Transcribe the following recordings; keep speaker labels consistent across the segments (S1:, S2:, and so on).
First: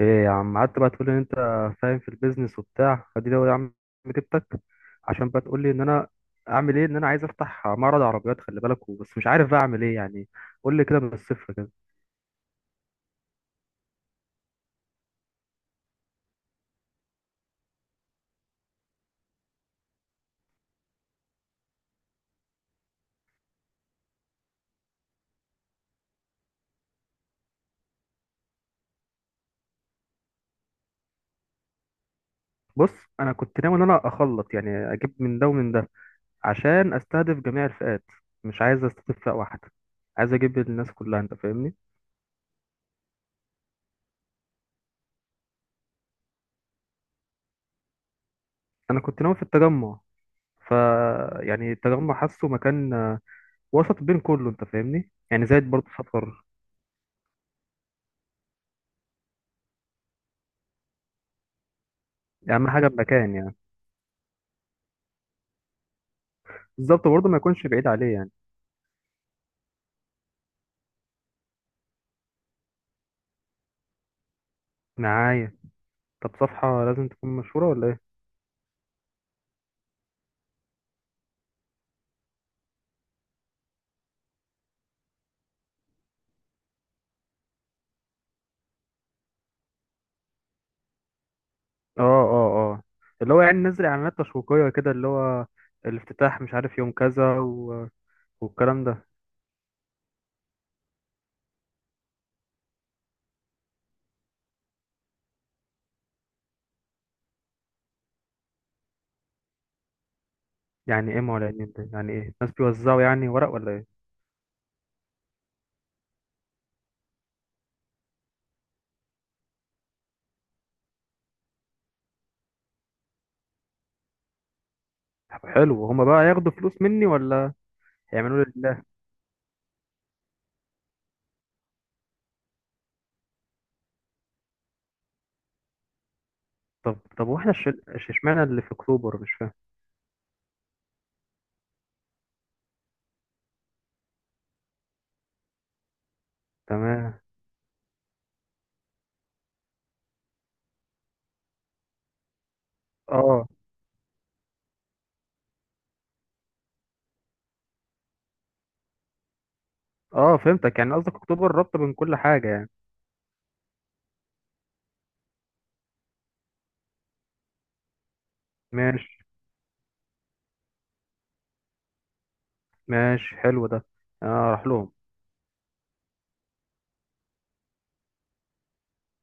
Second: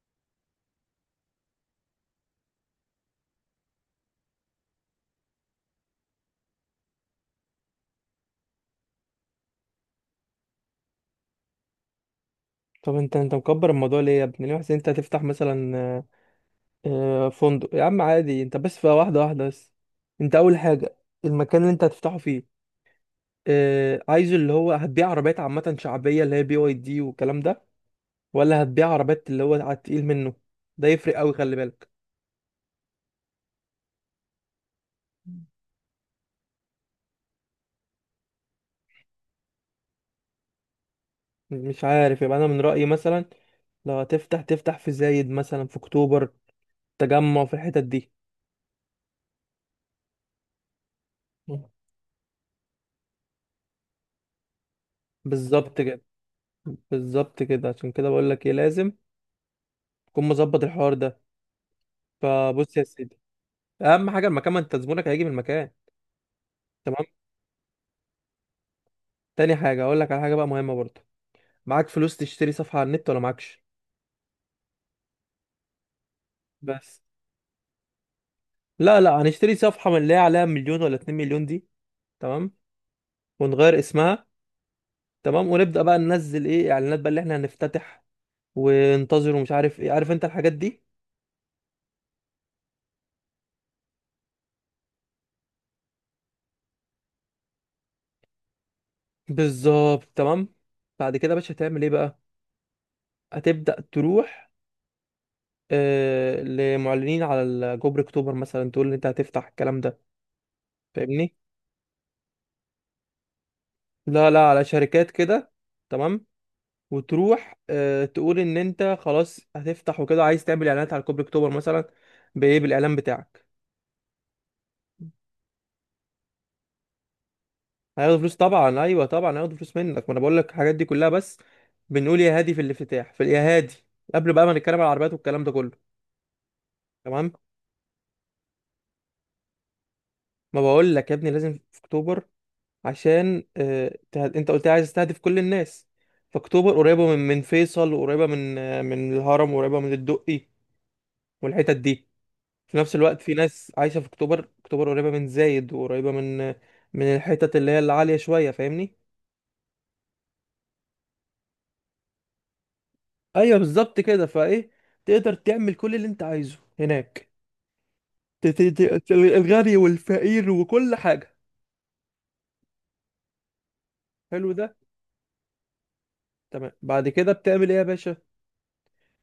S1: ايه يا عم؟ قعدت بقى تقول ان انت فاهم في البيزنس وبتاع. فدي لو يا عم جبتك عشان بقى تقول لي ان انا اعمل ايه. ان انا عايز افتح معرض عربيات، خلي بالك، بس مش عارف بقى اعمل ايه يعني. قول لي كده من الصفر كده.
S2: طب انت مكبر الموضوع ليه يا ابني؟ ليه حاسس انت هتفتح مثلا فندق يا عم؟ عادي، انت بس في واحده واحده. بس انت اول حاجه المكان اللي انت هتفتحه فيه، عايزه اللي هو هتبيع عربيات عامه شعبيه اللي هي بي واي دي والكلام ده، ولا هتبيع عربيات اللي هو على التقيل منه؟ ده يفرق قوي، خلي بالك.
S1: بص، انا كنت ناوي ان انا اخلط، يعني اجيب من ده ومن ده، عشان استهدف جميع الفئات. مش عايز استهدف فئة واحدة، عايز اجيب الناس كلها. انت فاهمني؟
S2: مش عارف، يبقى انا من رايي مثلا لو هتفتح تفتح في زايد مثلا، في اكتوبر، تجمع، في الحتت دي.
S1: انا كنت ناوي في التجمع. ف يعني التجمع حاسه مكان وسط بين كله. انت فاهمني؟ يعني زايد
S2: بالظبط
S1: برضه
S2: كده،
S1: سفر.
S2: بالظبط كده، عشان كده بقول لك ايه لازم تكون مظبط الحوار ده.
S1: اهم
S2: فبص يا
S1: حاجة
S2: سيدي،
S1: المكان يعني.
S2: اهم حاجه المكان، ما انت زبونك هيجي من المكان. تمام.
S1: بالظبط، برضه ما يكونش بعيد عليه يعني.
S2: تاني حاجه اقول لك على حاجه بقى مهمه برضه، معاك فلوس تشتري صفحه على النت ولا معكش؟
S1: دعاية. طب صفحة
S2: بس
S1: لازم تكون مشهورة ولا ايه؟
S2: لا لا هنشتري صفحه من اللي هي عليها مليون ولا 2 مليون دي. تمام. ونغير اسمها. تمام ونبدا بقى ننزل ايه اعلانات بقى اللي احنا هنفتتح، وننتظر، ومش عارف ايه، عارف انت الحاجات دي.
S1: اه، اه، اه. اللي هو يعني نزل اعلانات تشويقية كده، اللي هو الافتتاح مش عارف يوم كذا والكلام ده.
S2: بالظبط، تمام. بعد كده يا باشا هتعمل ايه بقى؟ هتبدا تروح لمعلنين على جبر اكتوبر مثلا، تقول ان انت هتفتح الكلام ده.
S1: يعني ايه
S2: فاهمني؟
S1: معلنين ده؟ يعني ايه، ناس بيوزعوا يعني ورق ولا ايه؟
S2: لا لا على شركات كده. تمام. وتروح تقول ان انت خلاص هتفتح وكده، عايز تعمل اعلانات على كوبري اكتوبر مثلا، بايه؟ بالاعلان بتاعك.
S1: طب حلو، هما بقى ياخدوا فلوس مني ولا؟
S2: هياخدوا فلوس
S1: يعملوا
S2: طبعا،
S1: لله؟
S2: ايوه طبعا هياخدوا فلوس منك، ما انا بقول لك الحاجات دي كلها بس. بنقول يا هادي في الافتتاح في يا هادي، قبل بقى ما نتكلم على العربيات والكلام ده كله.
S1: طب
S2: تمام.
S1: واحنا اشمعنى اللي في اكتوبر؟ مش فاهم.
S2: ما بقول لك يا ابني لازم في اكتوبر، عشان انت قلت لي عايز تستهدف كل الناس. فاكتوبر قريبه من
S1: تمام.
S2: من فيصل، وقريبه من من الهرم، وقريبه من الدقي والحتت دي. في نفس الوقت في
S1: اه،
S2: ناس عايشة في اكتوبر، اكتوبر قريبة من زايد وقريبة من من الحتت اللي هي العالية شوية. فاهمني؟
S1: اه، فهمتك. يعني قصدك اكتوبر رابطة بين كل حاجة يعني.
S2: ايوه بالظبط كده، فايه تقدر تعمل كل اللي انت عايزه هناك. ت- ت-
S1: ماشي.
S2: الغني والفقير وكل حاجة.
S1: ماشي، حلو ده. انا
S2: حلو ده.
S1: اروح لهم.
S2: تمام. بعد كده بتعمل ايه يا باشا؟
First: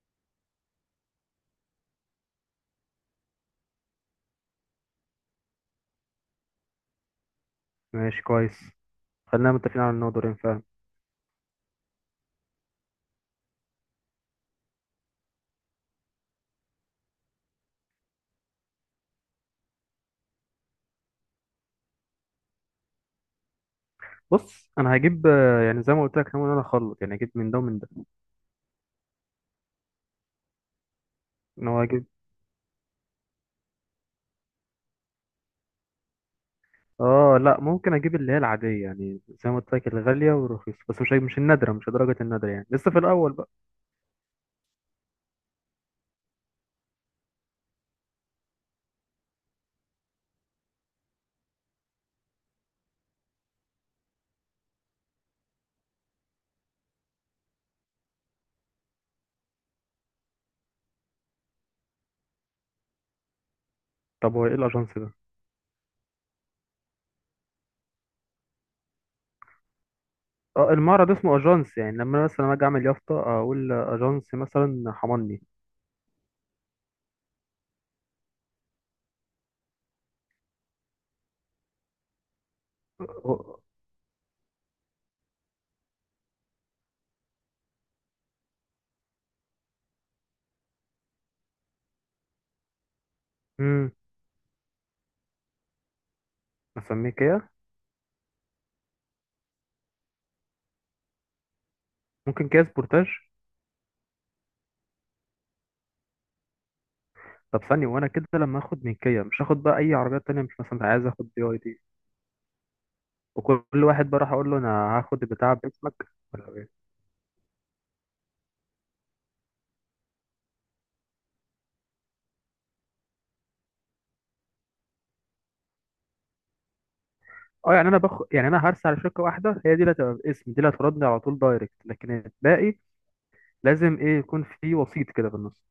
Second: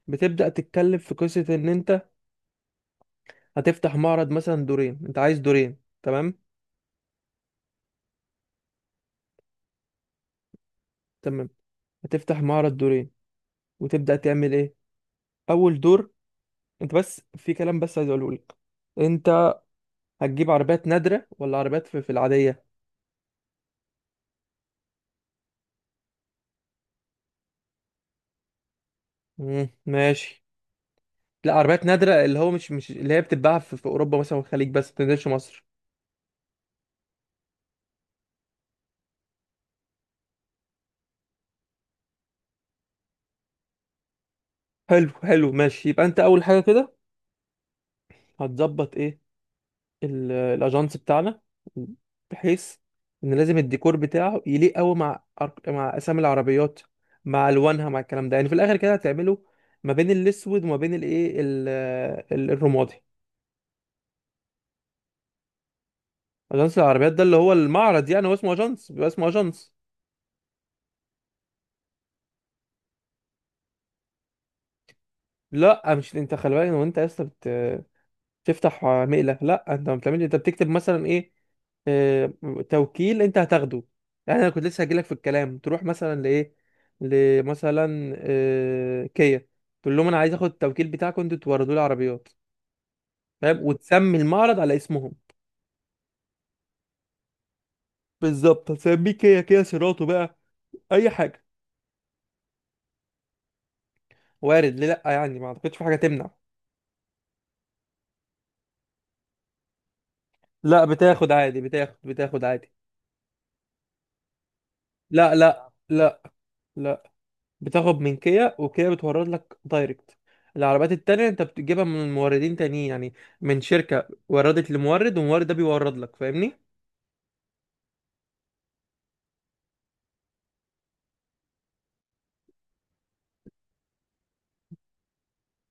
S2: بتبدأ تتكلم في قصة ان انت هتفتح معرض مثلا دورين، انت عايز دورين. تمام.
S1: ماشي كويس. خلينا متفقين على ان هو دورين فعلا.
S2: تمام، هتفتح معرض دورين، وتبدأ تعمل ايه؟ اول دور، انت بس في كلام بس عايز اقوله لك. انت هتجيب عربيات نادرة ولا عربيات في العادية؟
S1: بص، انا هجيب يعني زي ما قلت لك، ناوي ان انا اخلط يعني اجيب من ده ومن ده.
S2: ماشي. لا،
S1: ان هو
S2: عربيات
S1: اجيب.
S2: نادرة اللي هو مش اللي هي بتتباع في أوروبا مثلا والخليج، بس ما بتنزلش مصر.
S1: اه، لا، ممكن اجيب اللي هي العاديه، يعني زي ما قلت لك الغاليه والرخيصه، بس مش النادره، مش درجه النادره يعني، لسه في الاول بقى.
S2: حلو حلو ماشي، يبقى أنت أول حاجة كده هتظبط إيه؟ الأجانس بتاعنا، بحيث إن لازم الديكور بتاعه يليق أوي مع مع أسامي العربيات، مع ألوانها، مع الكلام ده. يعني في الآخر كده هتعمله ما بين الأسود وما بين الإيه، الرمادي.
S1: طب هو ايه الاجانس ده؟
S2: أجانس العربيات ده اللي هو المعرض، يعني هو اسمه أجانس، بيبقى اسمه أجانس.
S1: اه، المعرض اسمه اجانس. يعني لما انا مثلا اجي اعمل يافطه اقول اجانس مثلا، حمني.
S2: لا مش انت، خلي بالك، وانت يا اسطى بتفتح مقلة؟ لا، انت ما بتعملش، انت بتكتب مثلا ايه، آه، توكيل انت هتاخده. يعني انا كنت لسه هجيلك في الكلام، تروح مثلا لايه، لمثلا كيا، تقول لهم انا عايز اخد التوكيل بتاعكم، انتوا توردوا لي عربيات، فاهم،
S1: امم.
S2: وتسمي المعرض على اسمهم.
S1: اسميه كيا.
S2: بالظبط، هتسميه كيا، كيا سيراتو بقى، اي حاجه.
S1: ممكن كيا سبورتاج.
S2: وارد، ليه لا؟ يعني ما اعتقدش في حاجه تمنع.
S1: طب ثانيه، وانا كده لما اخد من كيا مش هاخد بقى اي عربيات تانية؟ مش
S2: لا
S1: مثلا عايز اخد
S2: بتاخد
S1: بي واي
S2: عادي،
S1: دي؟
S2: بتاخد عادي.
S1: وكل واحد بقى راح اقول له انا هاخد
S2: لا
S1: البتاع
S2: لا
S1: باسمك،
S2: لا.
S1: ولا ايه؟
S2: لا. بتاخد من كيا، وكيا بتورد لك دايركت. العربيات التانية انت بتجيبها من موردين تانيين، يعني من شركة وردت لمورد، والمورد ده بيورد لك. فاهمني؟
S1: اه، يعني انا يعني انا هرسي على شركه واحده، هي دي اللي هتبقى باسمي، دي اللي هتردني على طول دايركت. لكن الباقي لازم ايه، يكون في وسيط كده في النص؟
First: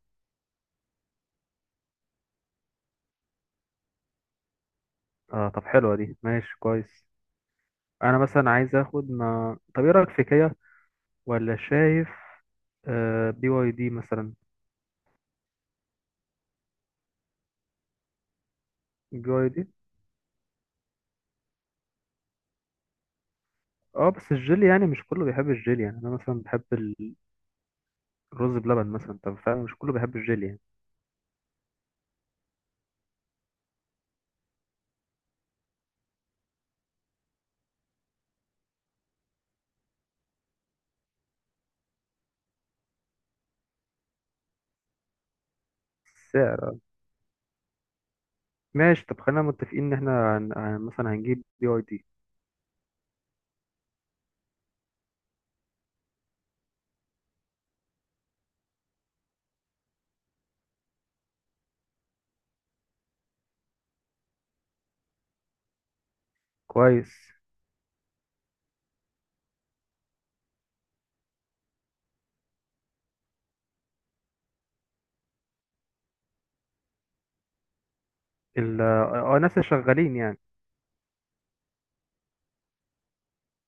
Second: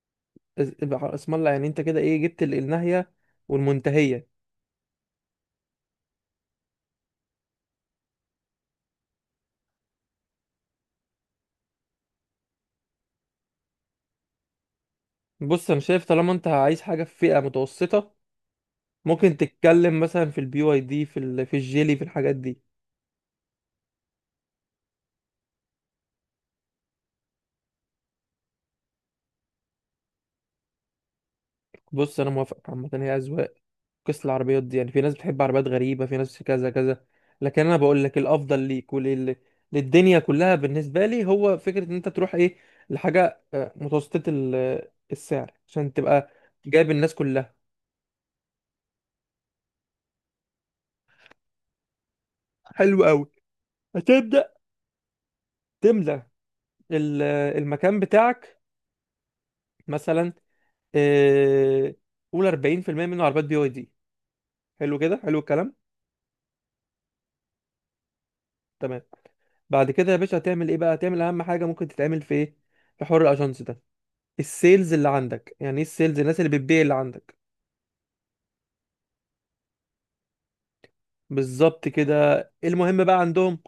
S2: يبقى اسم الله، يعني انت كده ايه، جبت الناهية والمنتهية.
S1: اه، طب حلوه دي. ماشي كويس. انا مثلا عايز اخد ما... طب ايه رايك في كيا؟ ولا شايف؟ بي واي دي مثلا.
S2: بص انا شايف طالما انت عايز حاجة في فئة متوسطة،
S1: بي
S2: ممكن
S1: واي دي.
S2: تتكلم مثلا في البي واي دي، في في الجيلي، في الحاجات دي.
S1: اه، بس الجيلي يعني مش كله بيحب الجيلي. يعني انا مثلا بحب الرز بلبن مثلا. طب فعلا مش كله بيحب الجيلي يعني.
S2: بص انا موافقك، عامة هي أذواق، قصة العربيات دي، يعني في ناس بتحب عربيات غريبة، في ناس كذا كذا. لكن انا بقول لك الافضل ليك للدنيا كلها، بالنسبة لي هو فكرة ان انت تروح ايه، لحاجة متوسطة السعر، عشان تبقى
S1: بس
S2: جايب الناس كلها.
S1: ماشي، طب خلينا متفقين ان احنا مثلا هنجيب بي اي دي.
S2: حلو قوي. هتبدأ تملى المكان بتاعك، مثلا آه، قول 40% منه عربيات بي واي دي. حلو كده، حلو الكلام.
S1: كويس.
S2: تمام. بعد كده يا باشا هتعمل ايه بقى؟ هتعمل اهم حاجة ممكن تتعمل في ايه، في حوار الاجانس ده. السيلز اللي عندك، يعني ايه السيلز؟ الناس اللي بتبيع اللي عندك.
S1: ال اه ناس اللي شغالين يعني.
S2: بالظبط كده. المهم بقى عندهم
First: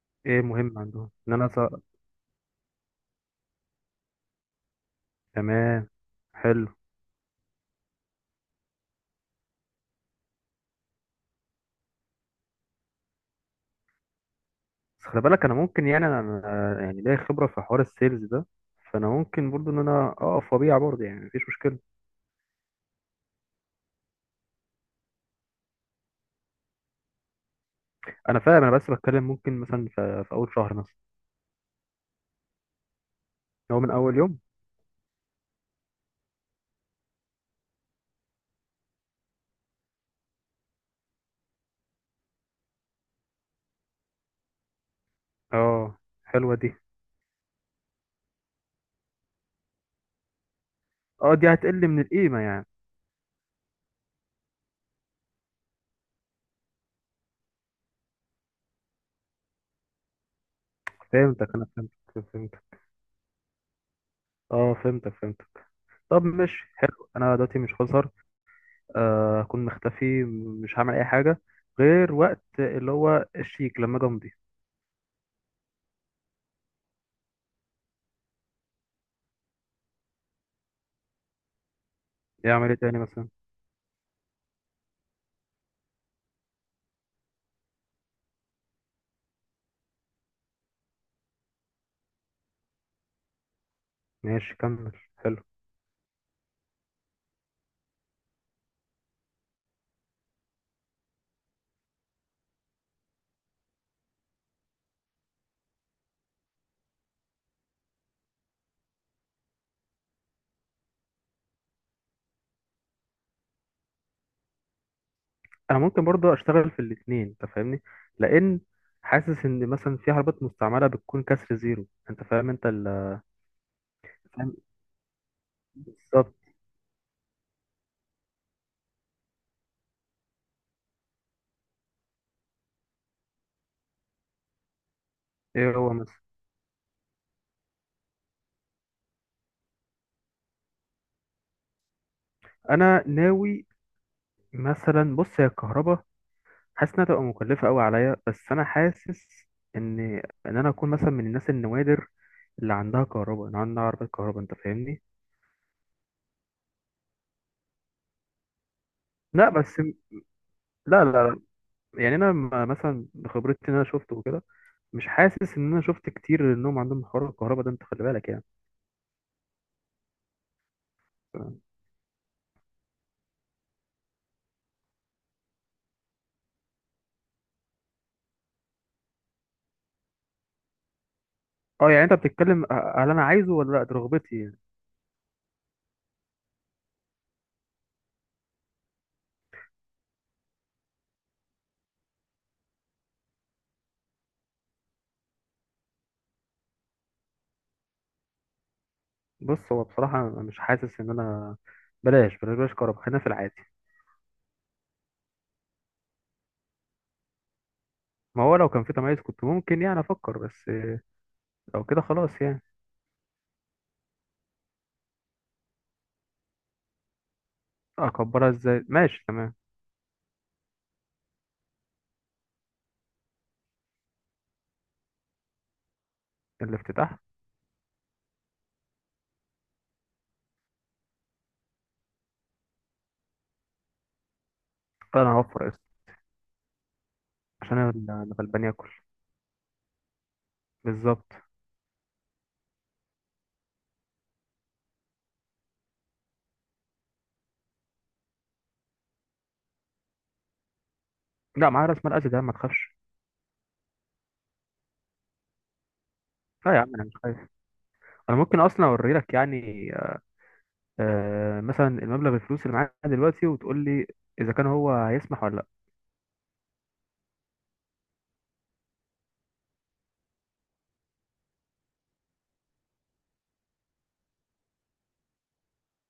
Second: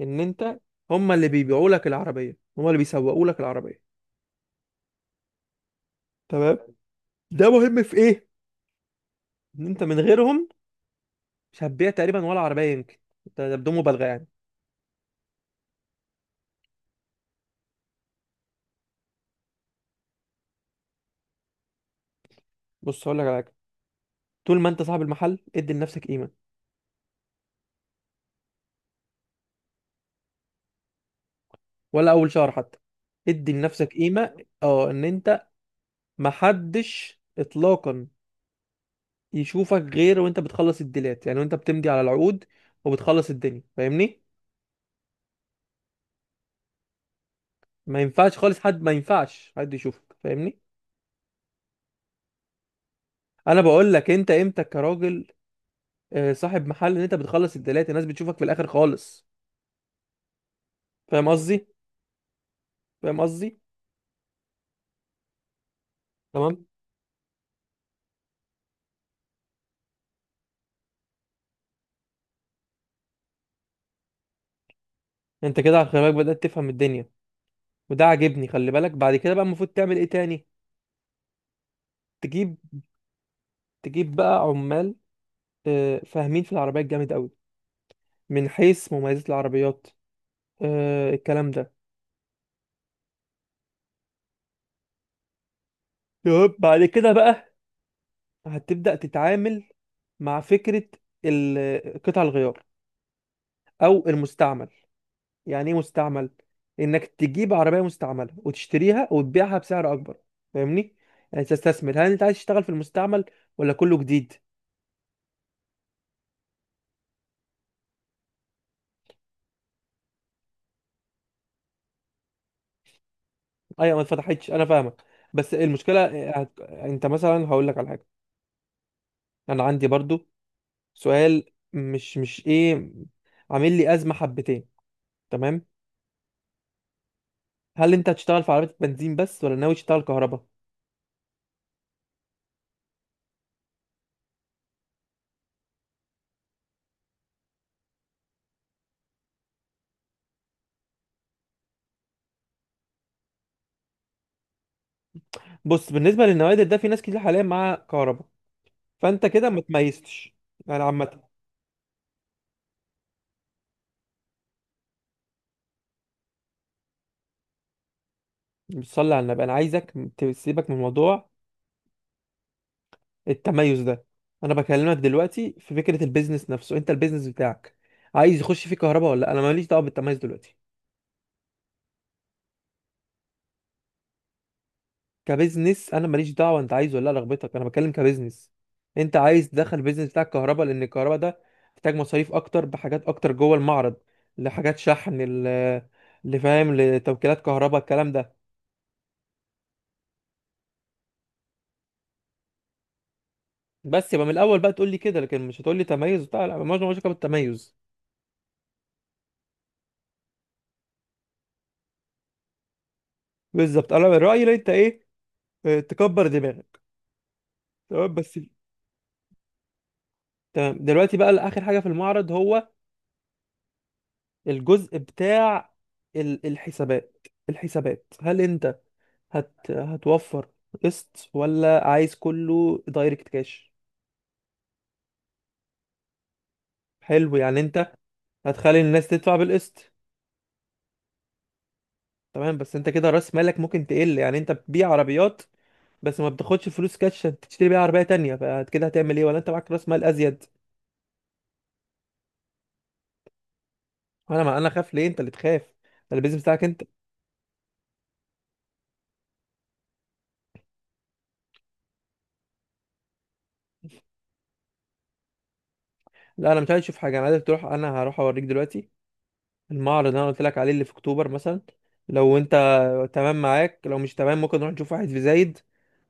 S2: ان
S1: ايه
S2: انت،
S1: مهم عندهم
S2: هم اللي
S1: ان انا
S2: بيبيعوا لك العربيه، هم اللي بيسوقوا لك العربيه.
S1: تمام.
S2: تمام.
S1: حلو.
S2: ده مهم في ايه؟ ان انت من غيرهم مش هتبيع تقريبا ولا عربيه يمكن، ده بدون مبالغه يعني.
S1: بس خلي بالك، انا ممكن يعني انا يعني ليا خبره في حوار السيلز ده. فانا ممكن برضو ان انا اقف وابيع برضو، يعني مفيش مشكله.
S2: بص هقول لك على حاجه، طول ما انت صاحب المحل ادي لنفسك قيمه.
S1: انا فاهم، انا بس بتكلم ممكن مثلا في اول شهر مثلا.
S2: ولا اول شهر حتى، ادي
S1: هو من
S2: لنفسك
S1: اول
S2: قيمه.
S1: يوم.
S2: اه، ان انت محدش اطلاقا يشوفك، غير وانت بتخلص الديلات يعني، وانت بتمضي على العقود، وبتخلص الدنيا. فاهمني؟
S1: اه، حلوه دي.
S2: ما ينفعش خالص حد، ما ينفعش حد يشوفك. فاهمني؟
S1: اه، دي هتقل من القيمه يعني.
S2: انا بقول لك انت امتى كراجل صاحب محل، ان انت بتخلص الدلات، الناس بتشوفك في الاخر خالص. فاهم
S1: فهمتك،
S2: قصدي؟
S1: انا فهمتك فهمتك.
S2: فاهم قصدي؟
S1: اه، فهمتك فهمتك. طب
S2: تمام.
S1: ماشي، حلو. انا دلوقتي مش هظهر. هكون مختفي. مش هعمل اي حاجه غير وقت اللي هو الشيك، لما اجي امضي.
S2: انت كده على خلي بالك بدأت تفهم الدنيا، وده عاجبني. خلي بالك بعد كده بقى المفروض تعمل ايه تاني؟ تجيب
S1: يعمل ايه تاني مثلا؟
S2: تجيب بقى عمال فاهمين في العربيات جامد قوي، من حيث مميزات العربيات، الكلام ده.
S1: ماشي، كمل، حلو.
S2: يب. بعد كده بقى هتبدأ تتعامل مع فكرة قطع الغيار او المستعمل. يعني ايه مستعمل؟ انك تجيب عربيه مستعمله وتشتريها وتبيعها بسعر اكبر، فاهمني؟ يعني تستثمر. هل انت عايز تشتغل في المستعمل ولا كله جديد؟
S1: انا ممكن برضه اشتغل في الاثنين، انت فاهمني. لان حاسس ان مثلا في عربيات مستعمله بتكون كسر زيرو، انت فاهم. انت
S2: ايوه ما اتفتحتش،
S1: فاهم.
S2: انا فاهمك. بس المشكله،
S1: بالظبط.
S2: انت مثلا هقول لك على حاجه، انا عندي برضو سؤال، مش ايه، عامل لي ازمه حبتين. تمام.
S1: ايه هو مثلا؟
S2: هل انت هتشتغل في عربيه بنزين بس ولا ناوي تشتغل كهرباء؟
S1: انا ناوي. مثلا بص، هي الكهرباء حاسس انها تبقى مكلفه قوي عليا. بس انا حاسس ان ان انا اكون مثلا من الناس النوادر اللي عندها كهرباء. انا عندي عربيه كهرباء، انت فاهمني؟
S2: بص، بالنسبه للنوادر ده في ناس كتير حاليا مع كهرباء، فانت
S1: لا،
S2: كده ما
S1: بس.
S2: تميزتش يعني
S1: لا، لا،
S2: عامه.
S1: لا. يعني انا مثلا بخبرتي ان انا شفته وكده. مش حاسس ان انا شفت كتير انهم عندهم حوار الكهرباء ده، انت خلي بالك يعني.
S2: بتصلي على النبي، انا عايزك تسيبك من موضوع
S1: ف-
S2: التميز ده. انا بكلمك دلوقتي في فكره البيزنس نفسه، انت البيزنس بتاعك عايز يخش فيه كهرباء ولا لا؟ انا ماليش دعوه بالتميز دلوقتي.
S1: اه، يعني انت بتتكلم هل انا عايزه ولا لا، دي رغبتي يعني.
S2: كبيزنس، انا ماليش دعوه انت عايز ولا لا، رغبتك، انا بتكلم كبيزنس. انت عايز تدخل البيزنس بتاعك كهرباء، لان الكهرباء ده محتاج مصاريف اكتر، بحاجات اكتر جوه المعرض، لحاجات شحن، اللي فاهم لتوكيلات كهرباء الكلام ده.
S1: بص، هو بصراحه أنا مش حاسس ان انا. بلاش، بلاش، بلاش كهرباء، خلينا في العادي.
S2: بس يبقى من الاول بقى تقول لي كده، لكن مش هتقول لي تميز بتاع، لا، مالناش علاقه بالتميز.
S1: ما هو لو كان في تميز كنت ممكن يعني افكر، بس لو كده خلاص يعني.
S2: بالظبط، انا من رايي إن انت ايه، تكبر دماغك. تمام بس.
S1: اكبرها ازاي؟ ماشي تمام.
S2: تمام دلوقتي بقى اخر حاجه في المعرض هو الجزء بتاع
S1: الافتتاح.
S2: الحسابات. الحسابات، هل انت هتوفر قسط ولا عايز كله دايركت كاش؟
S1: انا هوفر قسط.
S2: حلو، يعني
S1: عشان انا
S2: انت
S1: أنا غلبان
S2: هتخلي
S1: اكل.
S2: الناس تدفع بالقسط.
S1: بالظبط.
S2: تمام بس انت كده راس مالك ممكن تقل، يعني انت بتبيع عربيات بس ما بتاخدش فلوس كاش عشان تشتري بيها عربيه تانية، فكده هتعمل ايه، ولا انت معاك راس مال ازيد؟
S1: لا، معايا راس مال قد ده، ما تخافش.
S2: انا ما انا خاف ليه؟ انت اللي تخاف، ده البيزنس بتاعك
S1: لا يا
S2: انت.
S1: عم، انا مش خايف. انا ممكن اصلا اوري لك يعني مثلا المبلغ الفلوس اللي معايا دلوقتي، وتقول لي اذا كان هو هيسمح ولا لا.
S2: لا انا مش عايز اشوف حاجه، انا عايزك تروح، انا هروح اوريك دلوقتي المعرض اللي انا قلت لك عليه اللي في اكتوبر مثلا. لو انت تمام معاك، لو مش تمام ممكن نروح نشوف واحد في زايد.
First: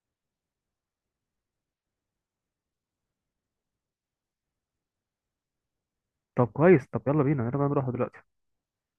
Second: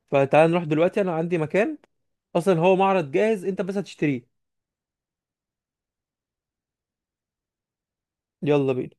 S2: فتعال نروح دلوقتي، انا عندي مكان اصلا هو معرض جاهز، انت بس هتشتريه.
S1: طب كويس، طب يلا بينا، يلا بقى نروح دلوقتي.
S2: يلا بينا.